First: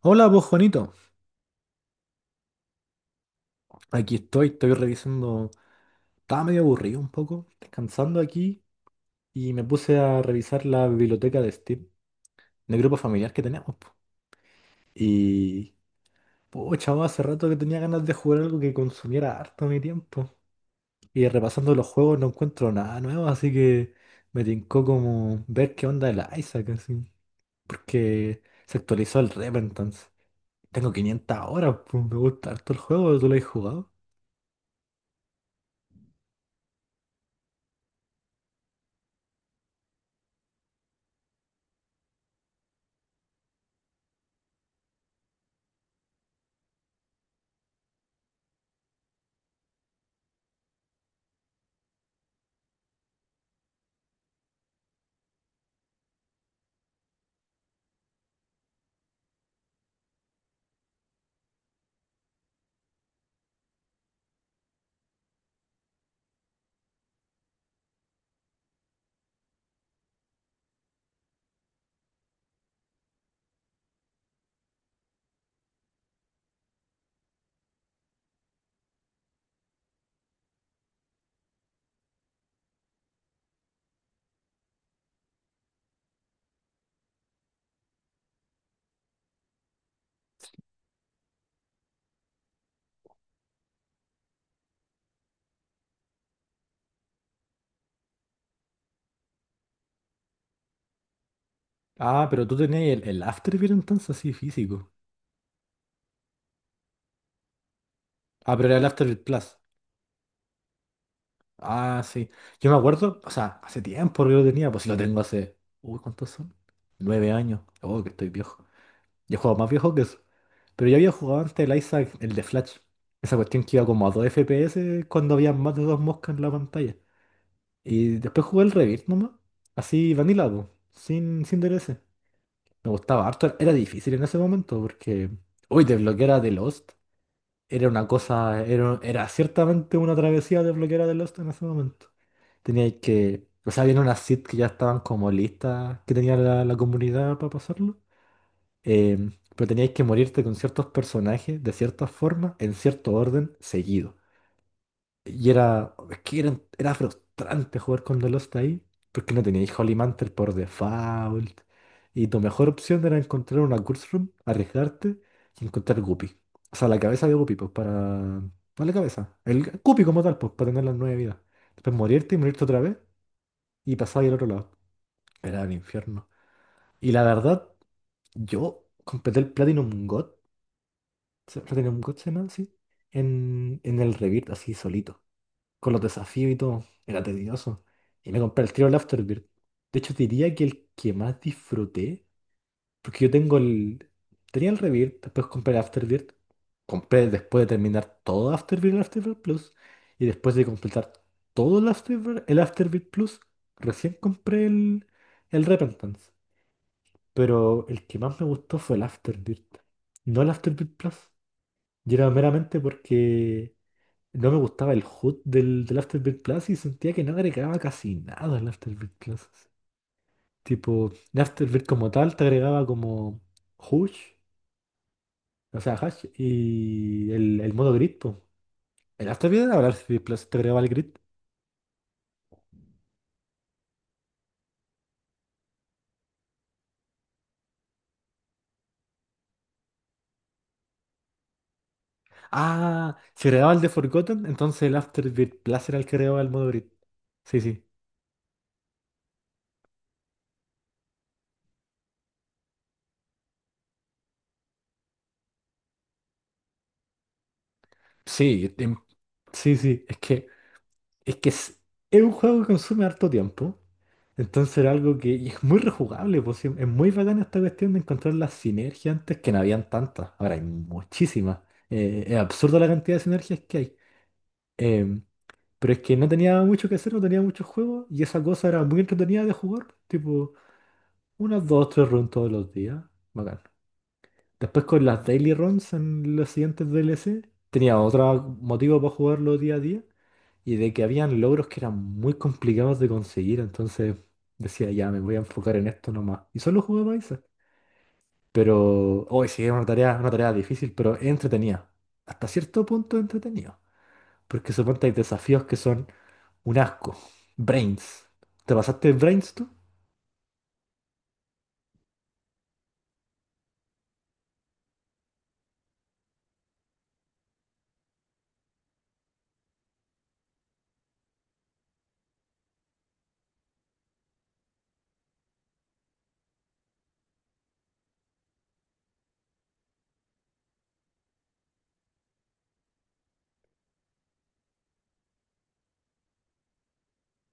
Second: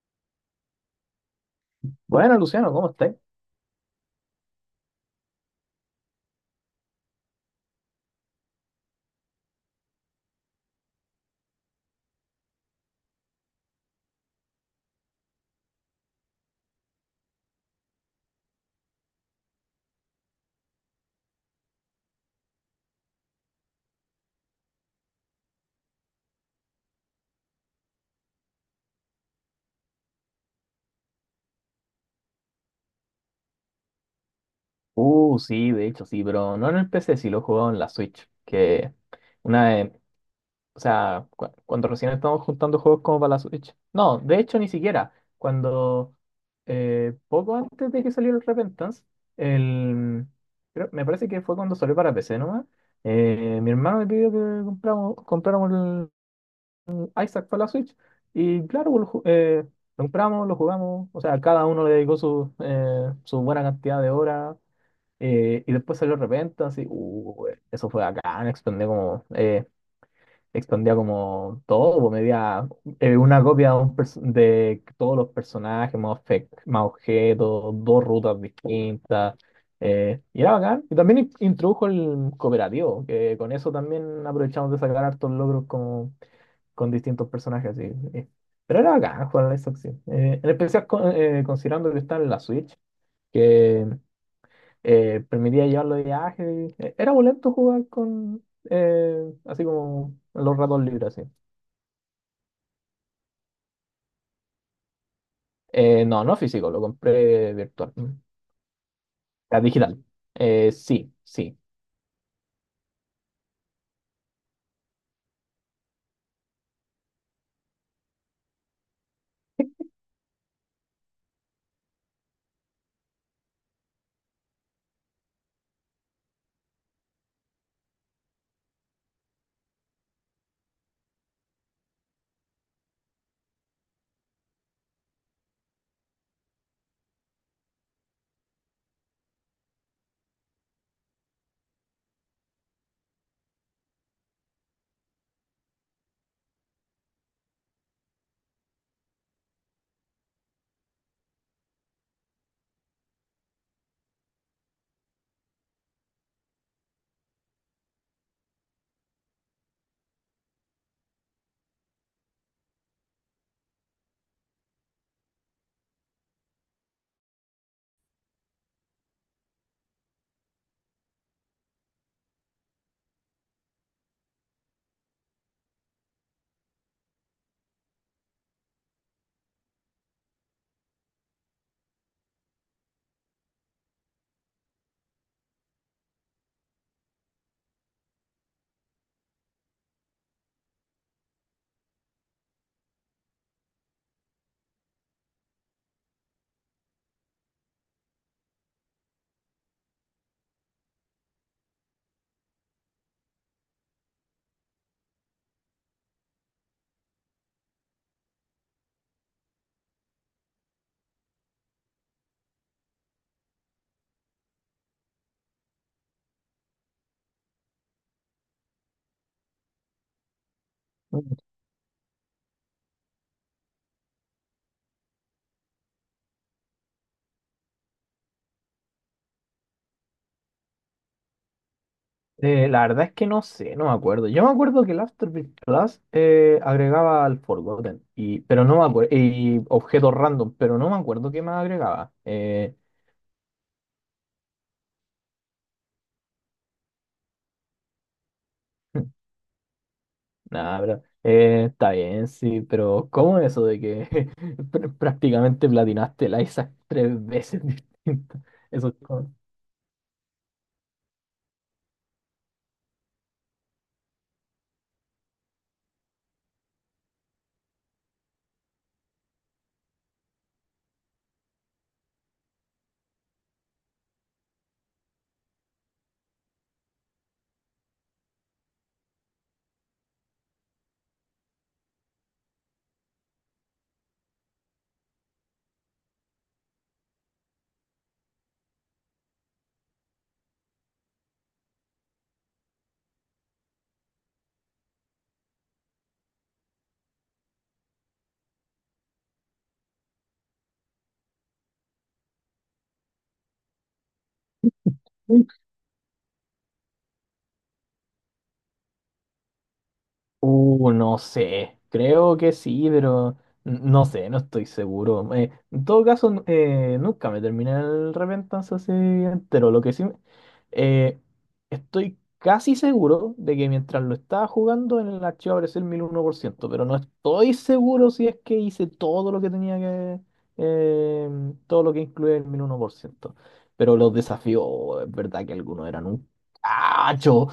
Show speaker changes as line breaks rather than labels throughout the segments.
Hola, vos Juanito.
Bueno, Luciano, ¿cómo estás?
Aquí estoy revisando. Estaba medio aburrido un poco, descansando aquí y me puse a revisar la biblioteca de Steam, del grupo familiar que teníamos, po. Y, pues, chavo, hace rato que tenía ganas de jugar algo que consumiera harto mi tiempo. Y repasando los juegos no encuentro nada nuevo, así que me tincó como ver qué onda el Isaac, así. Porque se actualizó el Repentance. Tengo 500 horas, pues me gusta harto el juego, ¿tú lo has jugado?
Sí, de hecho, sí, pero no en el PC, sí lo he jugado en la Switch, que una vez. O sea, cuando recién estábamos juntando juegos como para la Switch. No, de hecho, ni siquiera. Cuando, Poco antes de que saliera el Repentance, el, me parece que fue cuando salió para PC nomás, mi hermano me pidió que compráramos el Isaac para la Switch, y claro, pues, lo compramos, lo jugamos, o sea, cada uno le dedicó su buena cantidad de horas. Y después salió Repenta, así. Eso fue bacán, expandía como todo, pues, medía una copia de de todos los personajes, más objetos, dos rutas distintas, y era bacán. Y también introdujo el cooperativo, que con eso también aprovechamos de sacar hartos logros como, con distintos personajes, así. eh. Pero era bacán jugar a la Lies of P. En especial considerando que está en la Switch, permitía llevarlo de viaje. Era boleto jugar con, así como los ratos libres, así.
Ah, pero tú tenías el Afterbeat entonces, así físico.
No, no físico, lo compré virtual, la
Ah, pero era el Afterbeat Plus.
digital. Sí, sí.
Ah, sí. Yo me acuerdo, o sea, hace tiempo que lo tenía, pues si lo tengo hace. Uy, ¿cuántos son? 9 años. Oh, que estoy viejo. Yo he jugado más viejo que eso. Pero yo había jugado antes el Isaac, el de Flash. Esa cuestión que iba como a 2 FPS cuando había más de dos moscas en la pantalla. Y después jugué el Rebirth nomás. Así, vanilla, po. Sin DLC. Me gustaba harto. Era difícil en ese momento porque, uy, desbloquear a The Lost. Era una cosa, era, era ciertamente una travesía de bloquear de Lost en ese momento. Tenía que, o sea, había unas seeds que ya estaban como listas, que tenía la comunidad para pasarlo. em, pero teníais que morirte con ciertos personajes de ciertas formas, en cierto orden, seguido. Y era, es que era, era frustrante jugar con The Lost ahí, porque no teníais Holy Mantle por default. Y tu mejor opción era encontrar una Curse Room, arriesgarte y encontrar Guppy. O sea, la cabeza de Guppy, pues para. No la cabeza, el Guppy como tal, pues para tener las nueve vidas. Después morirte y morirte otra vez y pasar al otro lado. Era el infierno. Y la verdad, yo completé el Platinum God, Platinum God se llama así, en el Rebirth, así solito, con los desafíos y todo. Era tedioso. Y me compré el tiro el Afterbirth. De hecho, diría que el que más disfruté, porque yo tengo el. Tenía el Rebirth, después compré el Afterbirth. Compré después de terminar todo Afterbirth, el Afterbirth Plus. Y después de completar todo el Afterbirth Plus, recién compré el Repentance. Pero el que más me gustó fue el Afterbirth, no el Afterbirth Plus. Y era meramente porque no me gustaba el HUD del Afterbirth Plus y sentía que no agregaba casi nada al Afterbirth Plus. Tipo, el Afterbirth como tal te agregaba como Hush, o sea, Hash y el modo Grid, po. El Afterbirth era el Afterbirth Plus, te agregaba el Grid.
La verdad es que no sé, no me acuerdo. Yo me acuerdo que el Afterbirth Plus agregaba al Forgotten, pero no me acuerdo, y objetos random, pero no me acuerdo qué más agregaba.
Ah, si agregaba el de Forgotten, entonces el Afterbirth Plus era el que agregaba el modo Grid. Sí, sí.
Nada, pero está bien, sí, pero ¿cómo es eso de que prácticamente platinaste el Isaac tres veces distintas?
Sí,
Eso es como...
sí, sí, es que es un juego que consume harto tiempo. Entonces era algo que y es muy rejugable, pues, sí, es muy bacana esta cuestión de encontrar las sinergias antes que no habían tantas. Ahora hay muchísimas. Es absurdo la cantidad de sinergias que hay. Em, pero es que no tenía mucho que hacer, no tenía muchos juegos y esa cosa era muy entretenida de jugar. Tipo, unas dos, tres runs todos los días. Bacán. Después con las daily runs en los siguientes DLC, tenía otro motivo para jugarlo día a día y de que habían logros que eran muy complicados de conseguir, entonces decía, ya me voy a enfocar en esto nomás. Y solo jugaba esa. Pero hoy sí, es una tarea difícil, pero entretenida. Hasta cierto punto entretenido. Porque suponte hay desafíos que son un asco. Brains. ¿Te pasaste Brains tú?
No sé, creo que sí, pero no sé, no estoy seguro. En todo caso, nunca me terminé el Repentance así entero. Lo que sí, eh, estoy casi seguro de que mientras lo estaba jugando en el archivo apareció el 1001%, pero no estoy seguro si es que hice todo lo que tenía que, eh, todo lo que incluía el 1001%. Pero los desafíos, es verdad que algunos eran un cacho.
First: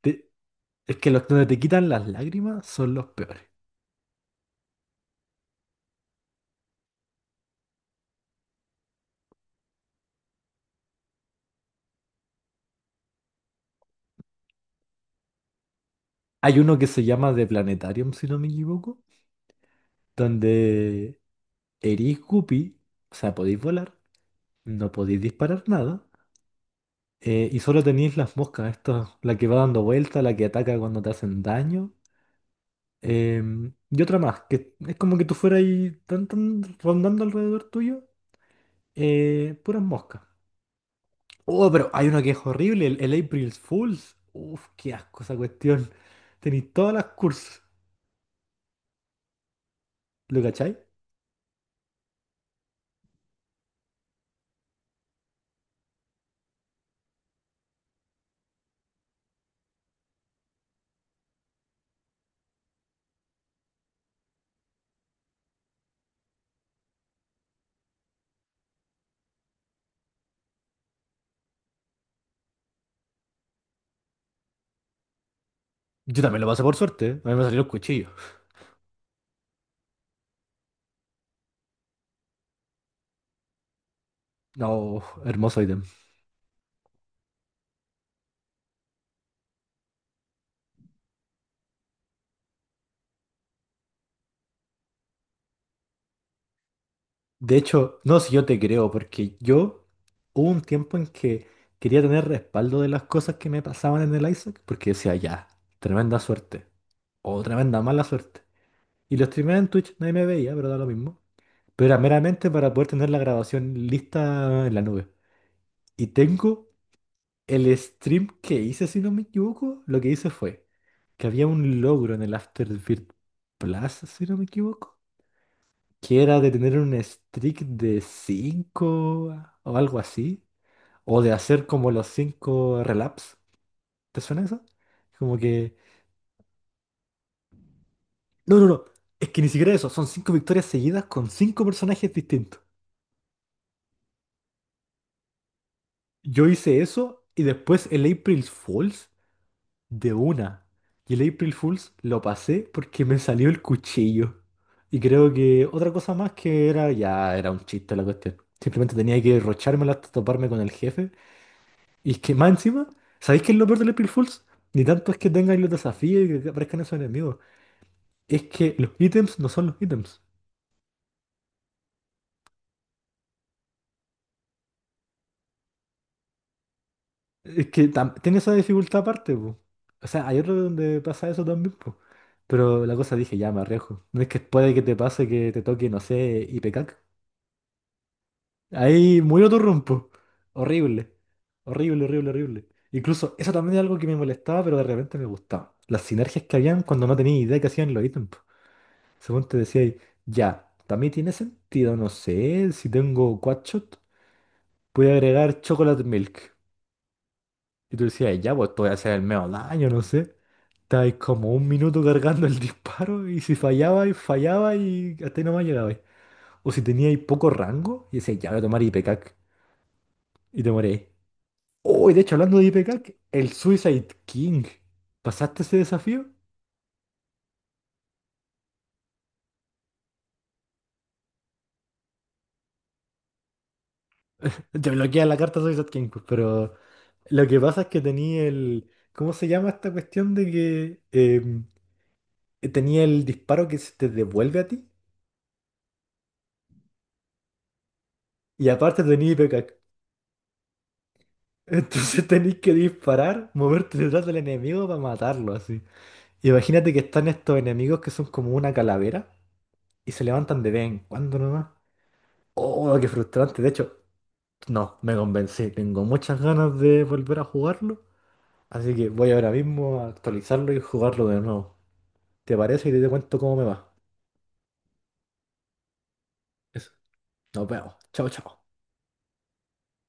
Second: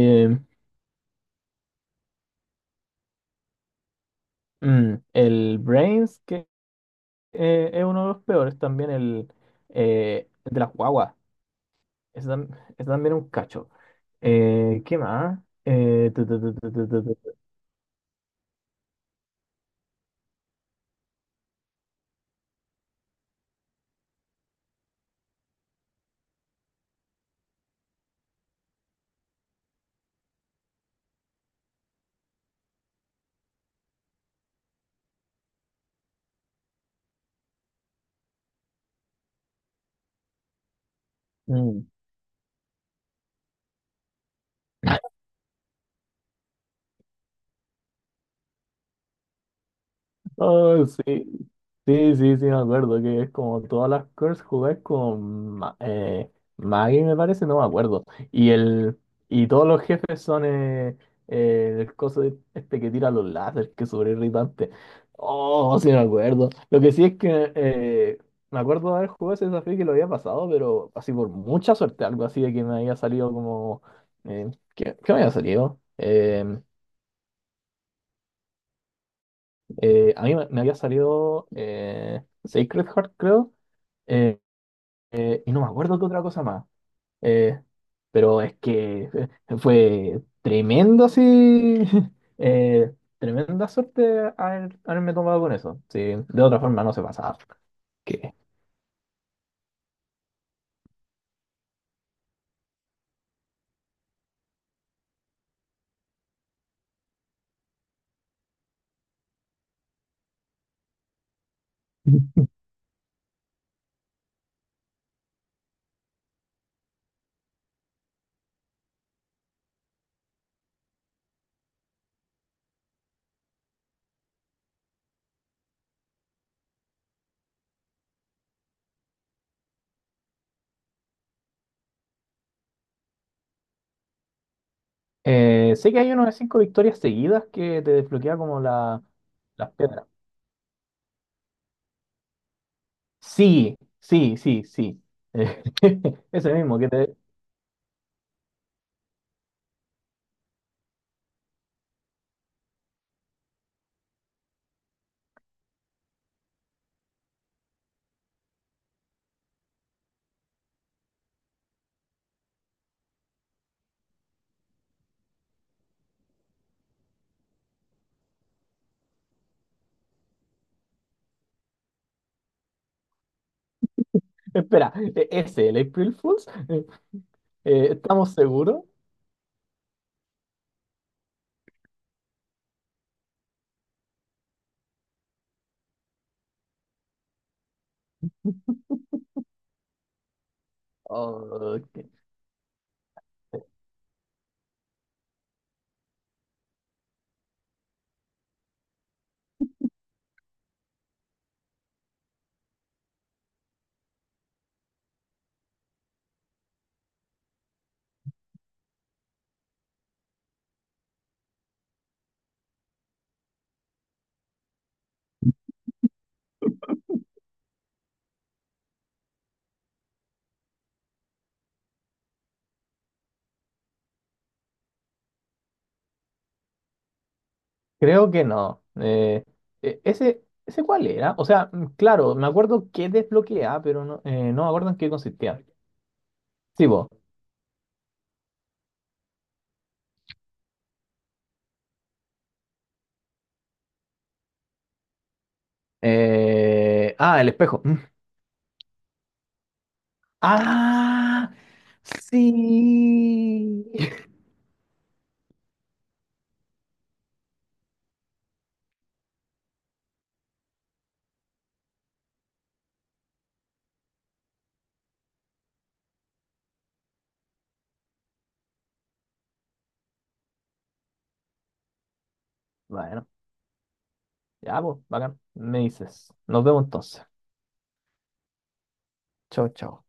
Te- es que los donde te quitan las lágrimas son los peores.
Mm, el Brains, que es uno de los peores, también el de las guaguas. Ese, tam- ese también es un cacho. ¿Qué más? Tu, tu, tu,
Hay
tu,
uno que
tu, tu,
se
tu, tu.
llama The Planetarium, si no me equivoco, donde erís Guppy, o sea, podéis volar, no podéis disparar nada. Y solo tenéis las moscas, esta, la que va dando vuelta, la que ataca cuando te hacen daño. Y otra más, que es como que tú fueras ahí tan, rondando alrededor tuyo, puras moscas. Oh,
Mm.
pero hay una que es horrible, el April Fools. Uf, qué asco esa cuestión. Tenéis todas las cursos, ¿lo cachai?
Oh, sí. Sí, sí, sí, me acuerdo que es como todas las curves jugáis con Maggie, me parece, no me acuerdo. Y el y todos los jefes son el coso, este que tira los láseres, que es súper irritante. Oh, sí, me acuerdo. Lo que sí es que me acuerdo de haber jugado ese desafío y que lo había pasado, pero así por mucha suerte, algo así de que me había salido como. Eh, ¿qué, qué me había salido?
Yo también lo pasé por suerte, ¿eh? A mí me salieron cuchillos.
A mí me había salido Sacred Heart, creo, eh,
No,
y
hermoso
no me
ítem.
acuerdo qué otra cosa más. Eh, pero es que fue tremendo, así, eh, tremenda suerte haberme tomado con eso. Sí, de otra forma no se pasaba.
De hecho, no, si
Que-
yo te creo, porque yo hubo un tiempo en que quería tener respaldo de las cosas que me pasaban en el Isaac, porque decía, ya, tremenda suerte, o tremenda mala suerte. Y lo streameaba en Twitch, nadie me veía, pero da lo mismo. Pero era meramente para poder tener la grabación lista en la nube. Y tengo el stream que hice, si no me equivoco, lo que hice fue que había un logro en el Afterbirth Plus, si no me equivoco, que era de tener un streak de 5 o algo así, o de hacer como los 5 relaps. ¿Te suena eso? Como
eh,
que,
sé que hay unas 5 victorias seguidas que te desbloquea
no,
como
no, no, es que ni
las
siquiera eso,
piedras.
son 5 victorias seguidas con 5 personajes distintos.
Sí, sí, sí, sí. Eh,
Yo
ese mismo
hice
que te...
eso y después el April Fools de una. Y el April Fools lo pasé porque me salió el cuchillo. Y creo que otra cosa más que era, ya era un chiste la cuestión. Simplemente tenía que derrochármela hasta toparme con el jefe. Y es que más encima, ¿sabéis qué es lo peor del April Fools? Ni tanto es que tengáis los desafíos y que aparezcan esos enemigos. Es que los ítems no son los ítems.
Espera, ese, el April Fools. Eh,
Es que
¿Estamos
tiene esa
seguros?
dificultad aparte, po. O sea, hay otro donde pasa eso también, po. Pero la cosa dije, ya me arriesgo. No es que puede que te pase que te toque, no sé, Ipecac. Ahí muy otro rompo. Horrible.
Oh,
Horrible,
que-
horrible, horrible. Incluso eso también es algo que me molestaba, pero de repente me gustaba. Las sinergias que habían cuando no tenía idea que hacían los ítems. Según te decía, ahí, ya, también tiene sentido, no sé, si tengo quadshot, voy a agregar chocolate milk. Y tú decías, ya, pues te voy a hacer el medio daño, no sé. Estabas como un minuto cargando el disparo y si fallaba y fallaba y hasta ahí nomás llegabais. O si teníais poco rango y decías, ya voy a tomar IPCAC y te moréis. Oh, y de hecho, hablando de IPCAC, el Suicide King. ¿Pasaste ese desafío?
creo que no. Ese, ¿ese cuál era? O sea, mm, claro, me acuerdo que desbloqueaba, pero no, no me
Te
acuerdo en qué
bloquea la carta
consistía.
Suicide King, pues, pero
Sí, po.
lo que pasa es que tenía el. ¿Cómo se llama esta cuestión de que tenía el disparo que se te devuelve a ti?
Ah, el espejo. Mm.
Y aparte tenía IPK.
¡Ah!
Entonces tenéis que disparar,
Sí.
moverte detrás del enemigo para matarlo así. Imagínate que están estos enemigos que son como una calavera y se levantan de vez en cuando nomás. Oh, qué frustrante. De hecho, no, me convencí. Tengo muchas ganas de volver a jugarlo. Así que voy ahora mismo a actualizarlo y jugarlo de nuevo. ¿Te parece? Y te
Bueno,
cuento cómo me va.
ya, pues, bacán. Me dices. Nos vemos
Eso.
entonces.
Nos vemos. Chao, chao.
Chau, chau.